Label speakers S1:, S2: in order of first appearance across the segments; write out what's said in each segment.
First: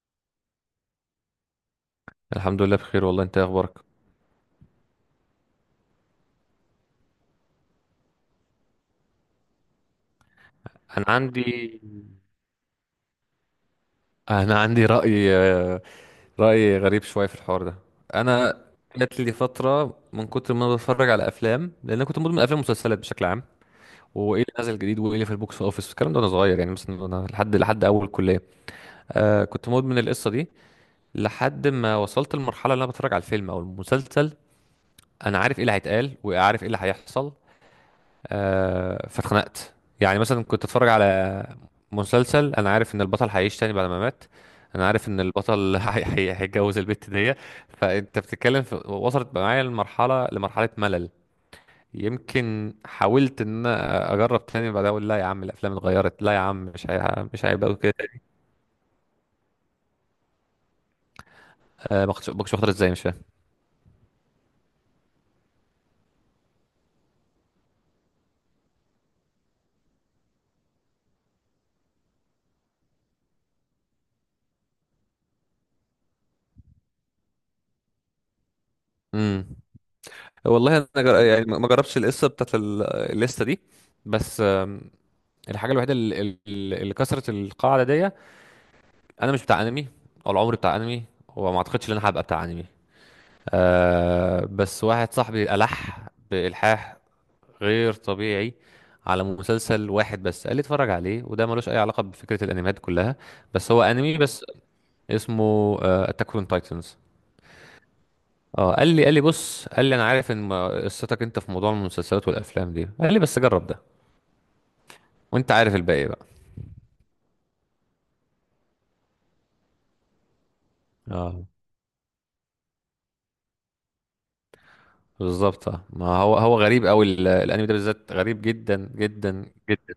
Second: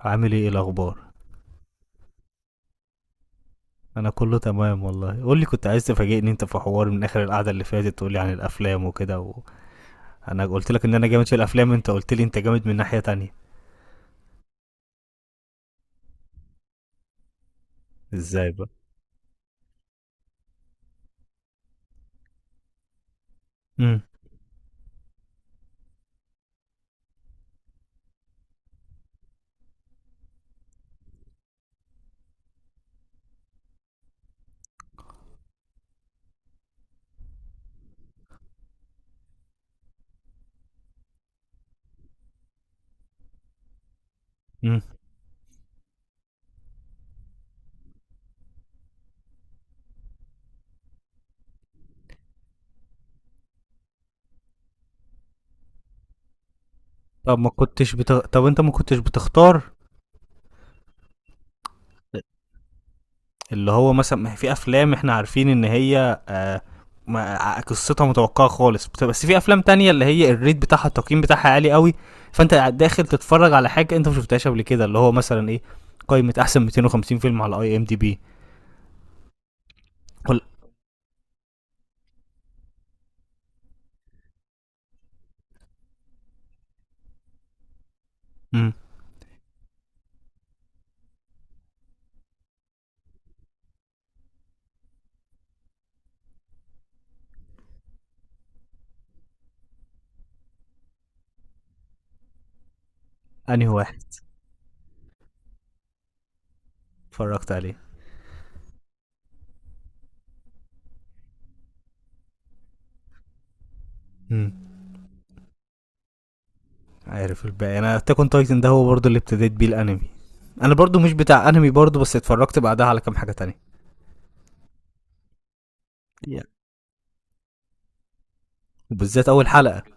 S1: عامل إيه الاخبار؟
S2: الحمد لله بخير والله، انت ايه اخبارك؟
S1: انا كله تمام والله، قول لي، كنت عايز تفاجئني انت في حوار من اخر القعده اللي فاتت، تقول لي عن الافلام وكده انا قلت لك ان
S2: انا
S1: انا جامد في الافلام،
S2: عندي
S1: انت قلت لي انت جامد من ناحيه تانية.
S2: انا عندي رأي رأي غريب شوية في الحوار ده.
S1: ازاي
S2: انا
S1: بقى؟
S2: جات لي فترة من كتر ما انا بتفرج على افلام، لان انا كنت مدمن افلام ومسلسلات بشكل عام،
S1: امم
S2: وايه اللي نازل جديد وايه اللي في البوكس اوفيس الكلام ده وانا صغير، يعني مثلا انا لحد اول كلية. كنت مدمن القصة دي لحد ما وصلت لمرحلة اللي انا بتفرج على الفيلم او المسلسل انا عارف ايه اللي هيتقال وعارف ايه اللي هيحصل. فاتخنقت. يعني مثلا كنت اتفرج على مسلسل انا عارف ان البطل هيعيش تاني بعد ما مات،
S1: امم
S2: انا عارف ان البطل هيتجوز البت دي. فانت بتتكلم في، وصلت معايا لمرحله ملل. يمكن حاولت ان انا اجرب تاني، بعد اقول لا يا عم الافلام اتغيرت، لا يا عم مش هيبقى أوي كده.
S1: طب انت ما كنتش بتختار؟
S2: ما كنتش واخدها ازاي، مش فاهم.
S1: اللي هو مثلا ما هي في افلام احنا عارفين ان هي، قصتها متوقعه خالص بس في افلام تانية اللي هي الريت بتاعها التقييم بتاعها عالي قوي، فانت داخل تتفرج على حاجه انت ما شفتهاش قبل كده اللي هو مثلا ايه، قائمه احسن 250 فيلم على اي ام دي بي.
S2: امم.
S1: قول.
S2: والله يعني ما جربتش القصه بتاعت الليسته دي. بس الحاجه الوحيده اللي كسرت القاعده دي.
S1: امم.
S2: انا مش بتاع انمي، ولا عمري بتاع انمي، وما اعتقدش ان انا هبقى بتاع انمي. أه، بس واحد صاحبي ألح بإلحاح غير طبيعي على مسلسل واحد بس، قال لي اتفرج عليه وده ملوش اي علاقة بفكرة الانميات كلها.
S1: انهي
S2: بس هو
S1: واحد؟
S2: انمي بس، اسمه اتاك اون تايتنز.
S1: اتفرجت عليه؟
S2: اه، قال لي بص، قال لي انا عارف ان قصتك انت في موضوع المسلسلات والافلام دي، قال لي بس جرب ده.
S1: امم.
S2: وانت عارف الباقي بقى.
S1: عارف الباقي. انا تاكون تايتن ده هو برضه اللي ابتديت بيه الانمي، انا برضه مش
S2: اه
S1: بتاع انمي برضه، بس اتفرجت بعدها على كام حاجه تانية.
S2: بالظبط. اه، ما هو
S1: yeah.
S2: هو غريب قوي. الانمي ده بالذات غريب جدا
S1: وبالذات
S2: جدا
S1: اول حلقه.
S2: جدا.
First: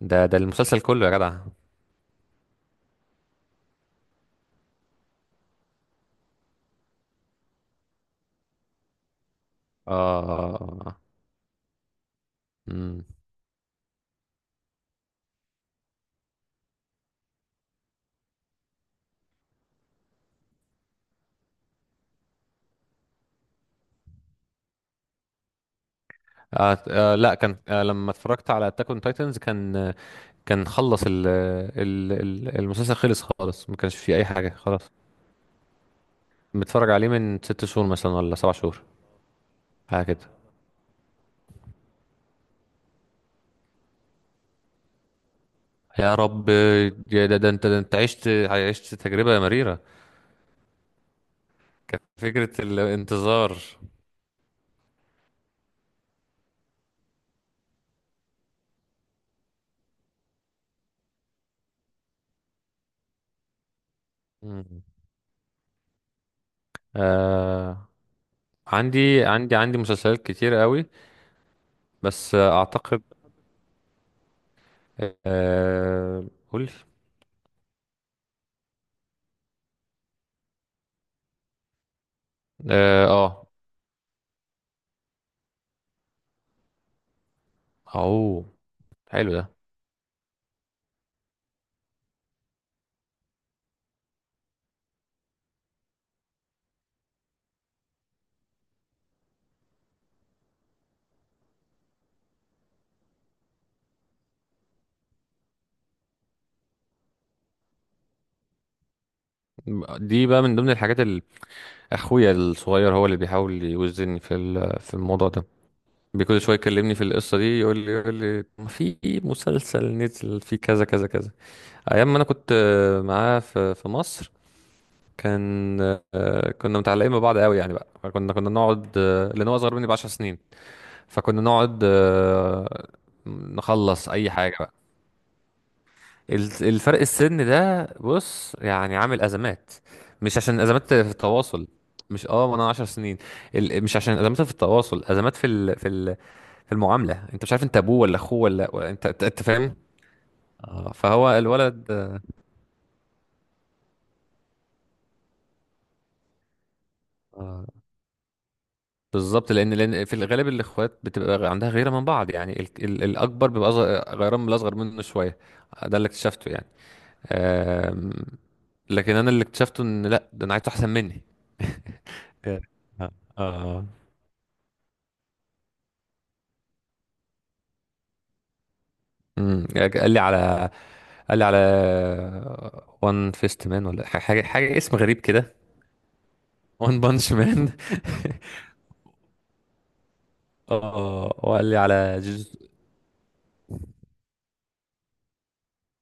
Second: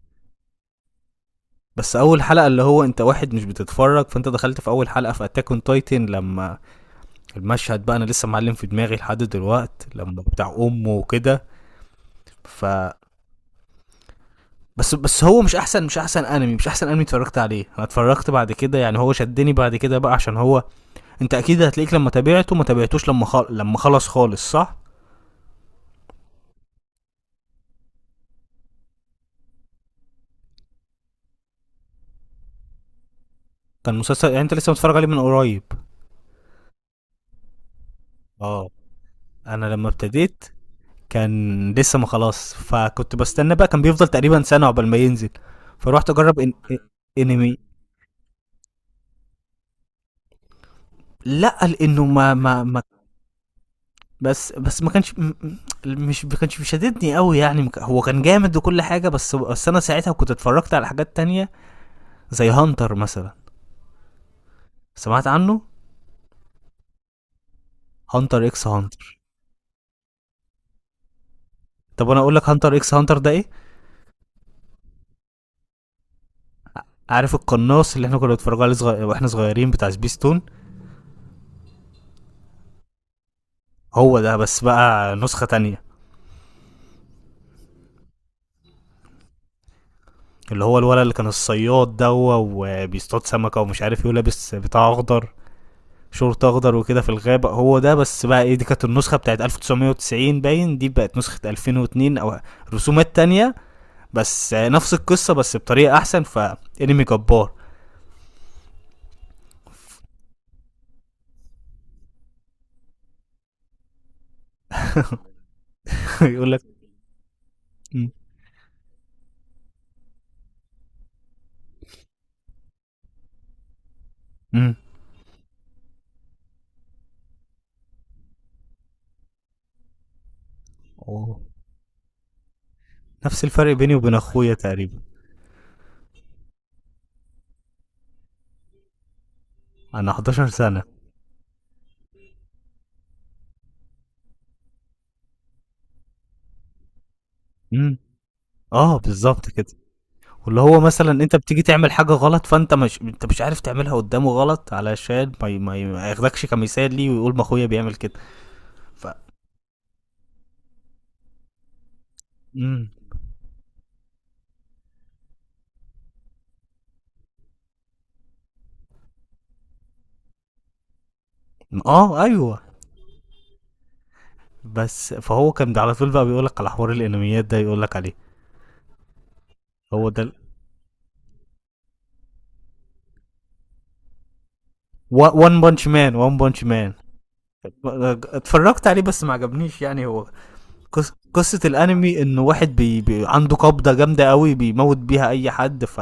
S2: ده المسلسل كله يا جدع.
S1: بس اول حلقه، اللي هو انت واحد مش بتتفرج، فانت دخلت في اول حلقه في اتاك اون تايتن لما المشهد بقى، انا لسه معلم في دماغي لحد دلوقت لما بتاع امه
S2: اه.
S1: وكده. ف
S2: امم.
S1: بس هو مش احسن مش احسن انمي مش احسن انمي اتفرجت عليه، انا اتفرجت بعد كده، يعني هو شدني بعد كده بقى عشان هو، انت اكيد هتلاقيك لما تابعته، ما تابعتوش لما لما خلص خالص، صح؟
S2: آه. آه. لا. كان آه. لما اتفرجت على اتاك اون تايتنز كان كان خلص المسلسل، خلص خالص، ما
S1: كان
S2: كانش فيه اي
S1: مسلسل، يعني
S2: حاجه
S1: انت لسه
S2: خلاص.
S1: متفرج عليه من قريب.
S2: متفرج عليه من 6 شهور مثلا، ولا سبع
S1: اه.
S2: شهور
S1: انا لما
S2: حاجه كده.
S1: ابتديت كان لسه ما خلاص، فكنت بستنى بقى، كان بيفضل تقريبا سنه عقبال ما ينزل، فروحت
S2: يا
S1: اجرب
S2: رب. يا ده, ده
S1: انمي.
S2: انت ده انت عشت تجربه مريره.
S1: لا
S2: كانت
S1: لانه ما
S2: فكره
S1: ما ما
S2: الانتظار.
S1: بس ما كانش م- م- مش ما كانش بيشددني قوي، يعني ما ك- هو كان جامد وكل حاجه، بس انا ساعتها كنت اتفرجت على حاجات تانية زي هانتر مثلا.
S2: مم.
S1: سمعت عنه؟
S2: آه.
S1: هانتر اكس هانتر.
S2: عندي مسلسلات كتير قوي.
S1: طب انا
S2: بس
S1: اقول لك هانتر اكس
S2: اعتقد.
S1: هانتر ده ايه.
S2: آه. قول.
S1: عارف القناص اللي احنا كنا بنتفرج عليه واحنا صغيرين، بتاع سبيستون؟
S2: اه. آه.
S1: هو ده بس بقى نسخه تانية،
S2: اوه، حلو ده.
S1: اللي هو الولد اللي كان الصياد دوا وبيصطاد سمكه ومش عارف ايه، لابس بتاع اخضر، شورت اخضر وكده في الغابه. هو ده بس بقى، ايه دي كانت النسخه بتاعت 1990 باين، دي بقت نسخه 2002 او رسومات تانية، بس نفس القصه بس بطريقه احسن، فانمي جبار.
S2: دي بقى من ضمن الحاجات اللي اخويا الصغير هو اللي بيحاول يوزني في في الموضوع ده. بكل
S1: يقول
S2: شويه
S1: لك
S2: يكلمني في القصه دي، يقول لي
S1: م-
S2: يقول لي ما في مسلسل نزل فيه كذا كذا كذا، ايام ما انا كنت معاه في مصر.
S1: م-
S2: كان كنا متعلقين ببعض قوي، يعني بقى كنا نقعد لان هو اصغر مني ب 10 سنين. فكنا
S1: أوه.
S2: نقعد
S1: نفس الفرق بيني
S2: نخلص
S1: وبين
S2: اي
S1: اخويا
S2: حاجه.
S1: تقريبا.
S2: الفرق السن ده بص يعني عامل ازمات.
S1: انا
S2: مش
S1: 11
S2: عشان
S1: سنه.
S2: ازمات في التواصل. مش، ما انا 10 سنين. مش عشان ازمات في التواصل، ازمات في في المعامله. انت مش عارف انت
S1: م-
S2: ابوه ولا اخوه ولا
S1: اه
S2: انت
S1: بالظبط كده.
S2: فاهم.
S1: واللي هو مثلا
S2: فهو
S1: انت بتيجي
S2: الولد.
S1: تعمل حاجه غلط، فانت مش عارف تعملها قدامه غلط علشان ما ياخدكش كمثال ليه، ويقول ما اخويا
S2: آه.
S1: بيعمل كده. ف
S2: بالظبط. لان في الغالب الاخوات بتبقى عندها غيره من بعض، يعني
S1: مم.
S2: الاكبر بيبقى أصغر، غيران من الاصغر منه شويه. ده اللي اكتشفته يعني. آم... لكن انا اللي اكتشفته ان لا، ده انا عايز احسن مني.
S1: اه ايوه.
S2: يعني. اه. آه.
S1: بس فهو كان على طول بقى بيقولك على حوار الانميات ده، يقولك عليه
S2: امم.
S1: هو
S2: قال لي
S1: ده
S2: على قال لي على وان فيست مان، ولا حاجه اسم غريب كده.
S1: وان بانش مان وان بانش مان
S2: وان بانش مان.
S1: اتفرجت عليه بس ما عجبنيش، يعني هو
S2: اه،
S1: قصة
S2: وقال لي على
S1: الانمي انه واحد عنده قبضة جامدة قوي بيموت بيها اي حد،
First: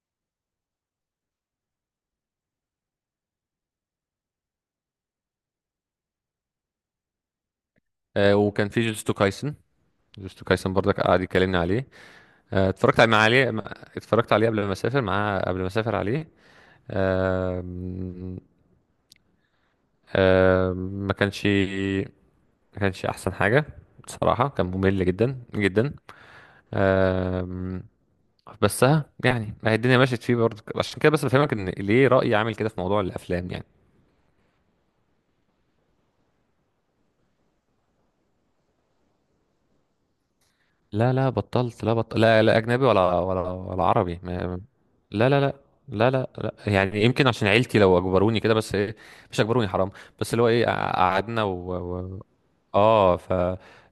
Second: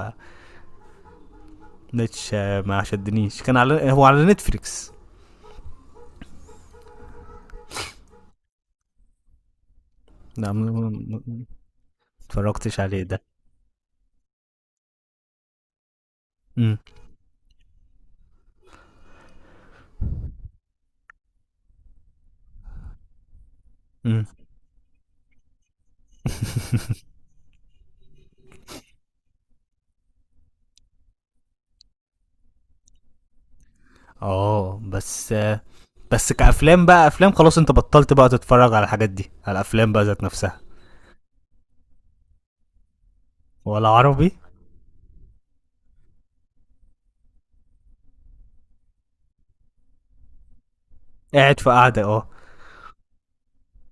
S1: مش ما شدنيش. كان على هو على نتفليكس.
S2: وكان في جوجوتسو كايسن. جوجوتسو كايسن برضك قعد
S1: نعم؟
S2: يكلمني عليه. آه،
S1: اتفرجتش عليه ده؟
S2: اتفرجت عليه قبل ما اسافر معاه، قبل ما اسافر عليه.
S1: امم،
S2: آه... آه... ما كانش ما كانش احسن حاجه.
S1: امم.
S2: بصراحه كان ممل جدا جدا. آه... بس ها يعني ما هي الدنيا مشيت فيه برضه، عشان كده بس بفهمك ان ليه رأيي عامل كده في موضوع الافلام يعني.
S1: اه بس. بس كأفلام بقى، أفلام خلاص، أنت بطلت بقى تتفرج على الحاجات دي، على الأفلام بقى ذات نفسها؟
S2: لا لا، بطلت. لا، بطل. لا لا اجنبي، ولا
S1: ولا
S2: عربي
S1: عربي؟
S2: ما... لا لا لا. لا لا لا، يعني يمكن عشان عيلتي لو اجبروني كده، بس إيه. مش اجبروني حرام. بس اللي هو ايه، قعدنا
S1: قاعد في قعدة،
S2: و...
S1: اه.
S2: اه ف.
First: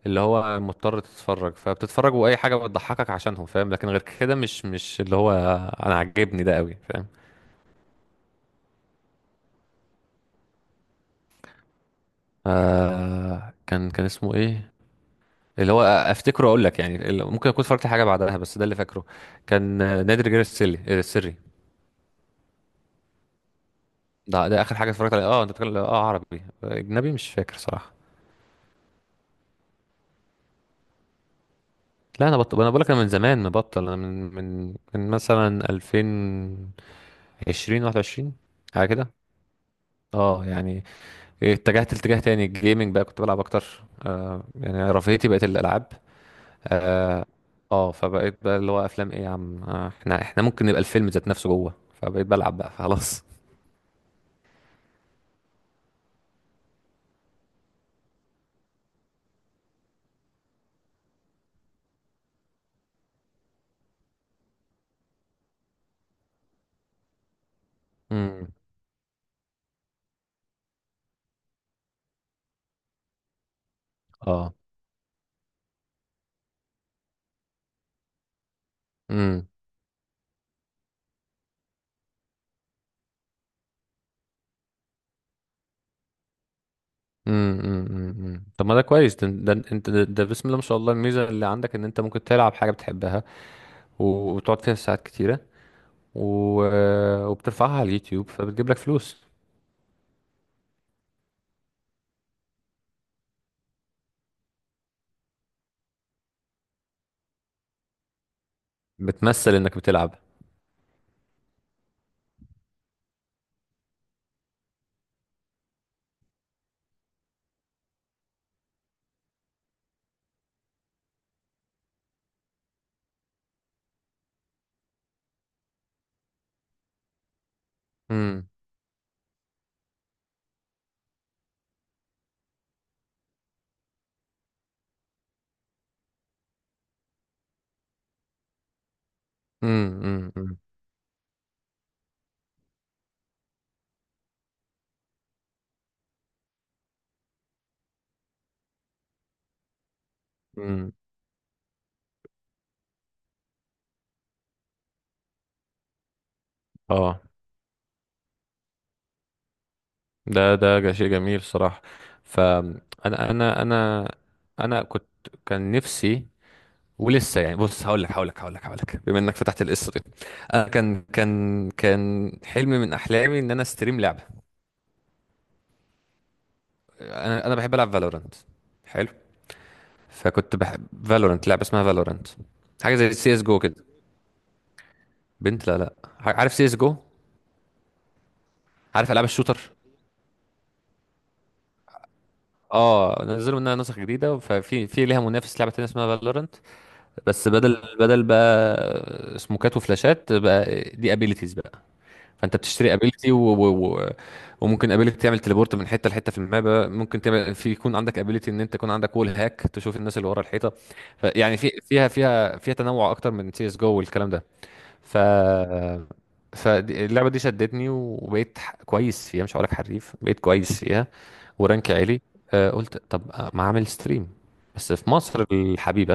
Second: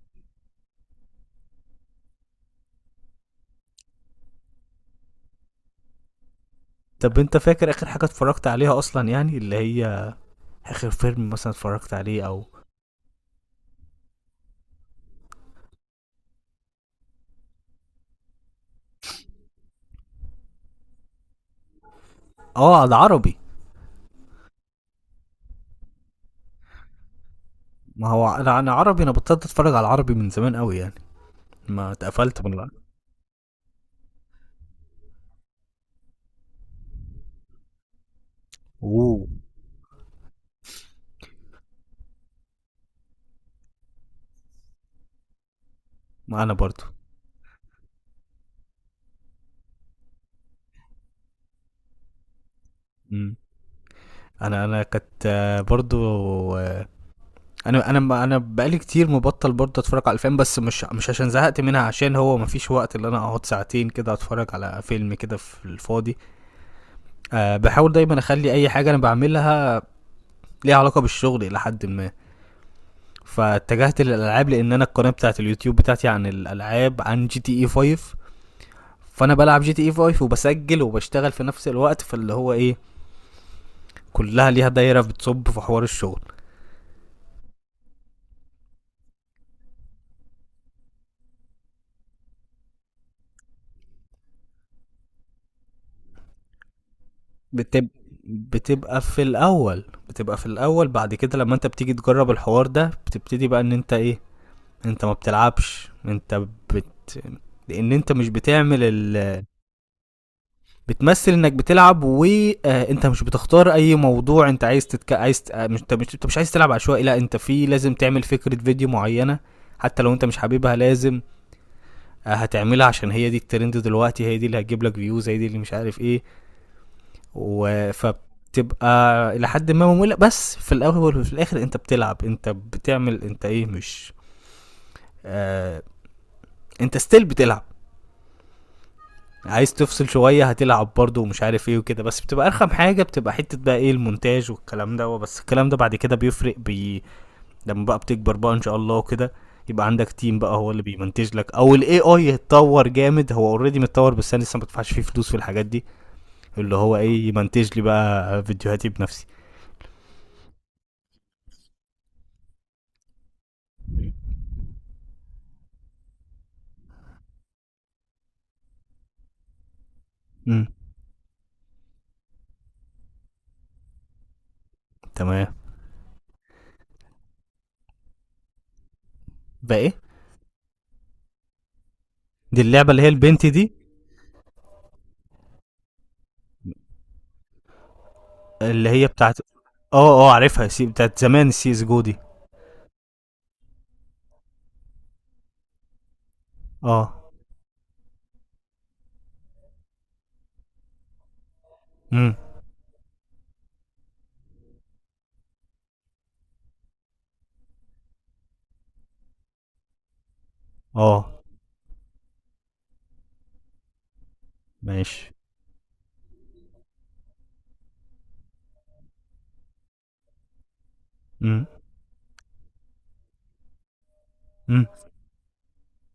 S2: اللي هو مضطر تتفرج، فبتتفرج واي حاجه بتضحكك عشانهم فاهم، لكن غير كده مش مش اللي هو انا عاجبني ده قوي فاهم.
S1: طب أنت فاكر آخر حاجة اتفرجت عليها أصلا، يعني اللي هي آخر فيلم مثلا اتفرجت عليه أو؟
S2: آه، كان اسمه ايه، اللي هو افتكره اقول لك يعني، ممكن اكون اتفرجت على حاجه بعدها بس ده اللي فاكره. كان نادي الرجال السري، السري.
S1: اه على عربي.
S2: ده ده اخر حاجه اتفرجت عليها. اه انت بتتكلم، اه، عربي اجنبي، مش فاكر صراحه.
S1: ما هو أنا عربي، أنا بطلت أتفرج على العربي من زمان أوي يعني، ما
S2: لا انا
S1: اتقفلت من
S2: بطل، انا
S1: العربي.
S2: بقول لك انا من زمان مبطل، انا من مثلا 2020 21، حاجه كده.
S1: اوه.
S2: اه يعني، اتجهت لاتجاه تاني، الجيمنج بقى كنت بلعب اكتر. آه يعني رفاهيتي بقت الالعاب.
S1: ما أنا برضو.
S2: اه. فبقيت بقى اللي هو افلام ايه يا عم، آه، احنا ممكن نبقى الفيلم ذات نفسه جوه. فبقيت بلعب بقى خلاص.
S1: مم. أنا كانت برضو، آه، انا بقالي كتير مبطل برضه اتفرج على الافلام، بس مش عشان زهقت منها، عشان هو مفيش وقت اللي انا اقعد ساعتين كده اتفرج على فيلم كده في الفاضي. أه بحاول دايما
S2: امم.
S1: اخلي اي حاجه انا بعملها ليها علاقه بالشغل الى حد ما، فاتجهت للالعاب
S2: اه.
S1: لان انا القناه بتاعت اليوتيوب بتاعتي عن الالعاب، عن جي تي اي 5. فانا
S2: امم
S1: بلعب جي تي اي 5 وبسجل وبشتغل في نفس الوقت، فاللي هو ايه، كلها ليها دايره بتصب في حوار الشغل.
S2: امم امم. طب ما ده كويس ده. ده انت ده بسم الله ما شاء الله الميزه اللي عندك ان انت ممكن تلعب حاجه بتحبها، وتقعد فيها ساعات كتيره، و... وبترفعها على
S1: بتب...
S2: اليوتيوب، فبتجيب لك
S1: بتبقى في
S2: فلوس.
S1: الاول بتبقى في الاول بعد كده لما انت بتيجي تجرب الحوار ده، بتبتدي بقى ان انت ايه، انت ما بتلعبش انت، بت لان انت مش بتعمل
S2: بتمثل انك بتلعب.
S1: بتمثل انك بتلعب، وانت مش بتختار اي موضوع انت عايز ت... آه، مش عايز تلعب عشوائي، لا انت لازم تعمل فكره فيديو معينه، حتى لو انت مش حاببها، لازم هتعملها عشان هي دي الترند دلوقتي، هي دي اللي هتجيب لك فيوز، هي دي اللي مش عارف ايه.
S2: امم.
S1: وفبتبقى الى حد ما ممله، بس في الاول وفي الاخر انت بتلعب، انت بتعمل انت ايه، مش آه انت ستيل بتلعب، عايز
S2: امم.
S1: تفصل
S2: امم.
S1: شويه
S2: امم.
S1: هتلعب برضه ومش عارف ايه وكده، بس بتبقى ارخم حاجه، بتبقى حته بقى ايه المونتاج والكلام ده. بس الكلام ده بعد كده بيفرق لما بقى بتكبر بقى ان شاء الله وكده، يبقى عندك تيم بقى هو اللي
S2: أمم.
S1: بيمنتج لك، او الاي اي يتطور جامد، هو اوريدي متطور بس انا لسه ما بدفعش فيه فلوس في الحاجات دي، اللي هو
S2: اه.
S1: ايه، يمنتج لي بقى فيديوهاتي بنفسي.
S2: شيء جميل صراحه. فانا انا كنت، كان نفسي، ولسه، يعني بص، هقول لك بما انك فتحت القصه دي.
S1: امم.
S2: انا كان كان حلم من احلامي ان انا استريم لعبه.
S1: تمام.
S2: انا بحب العب فالورانت. حلو.
S1: بقى ايه؟
S2: فكنت بحب فالورانت، لعبه اسمها فالورانت.
S1: دي اللعبه
S2: حاجه
S1: اللي هي
S2: زي سي اس
S1: البنت
S2: جو
S1: دي؟
S2: كده. بنت، لا لا. عارف سي اس جو.
S1: اللي هي
S2: عارف العاب
S1: بتاعت،
S2: الشوتر.
S1: اه اه عارفها، بتاعت زمان، السي اس جو دي.
S2: اه، نزلوا منها نسخ جديده، ففي ليها منافس لعبه تانية اسمها فالورانت.
S1: اه.
S2: بس بدل بقى سموكات وفلاشات، بقى دي ابيليتيز.
S1: امم.
S2: فانت بتشتري ابيلتي وممكن ابيلتي تعمل تليبورت من حته لحته في المابا، ممكن تعمل في يكون عندك ابيلتي ان انت يكون عندك وول هاك تشوف الناس اللي ورا الحيطه.
S1: اه.
S2: فيعني في فيها تنوع اكتر من سي اس جو والكلام ده. ف.
S1: ماشي.
S2: فاللعبه دي شدتني، وبقيت كويس فيها، مش هقول لك حريف، بقيت كويس فيها.
S1: امم،
S2: ورانك عالي. آه، قلت طب، ما اعمل ستريم.
S1: امم.
S2: بس في مصر الحبيبه،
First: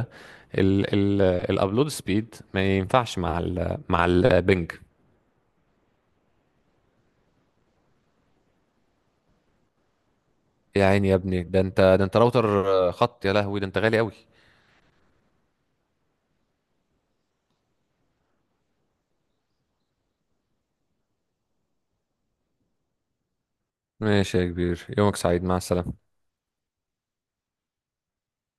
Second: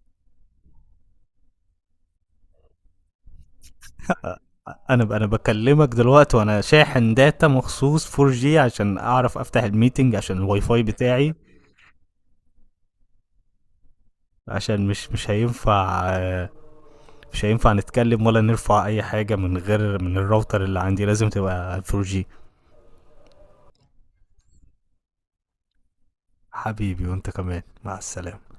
S2: ال ال الابلود سبيد ما ينفعش مع مع البنج.
S1: انا بكلمك دلوقتي وانا شاحن داتا مخصوص 4 جي عشان اعرف افتح الميتنج، عشان الواي فاي
S2: يا عيني يا
S1: بتاعي
S2: ابني، ده انت، ده انت راوتر خط، يا لهوي ده انت غالي قوي.
S1: عشان مش هينفع، مش هينفع نتكلم ولا نرفع اي حاجه من غير من الراوتر اللي عندي، لازم تبقى 4 جي.
S2: ماشي يا كبير، يومك سعيد، مع السلامة.
S1: حبيبي، وانت كمان مع السلامه.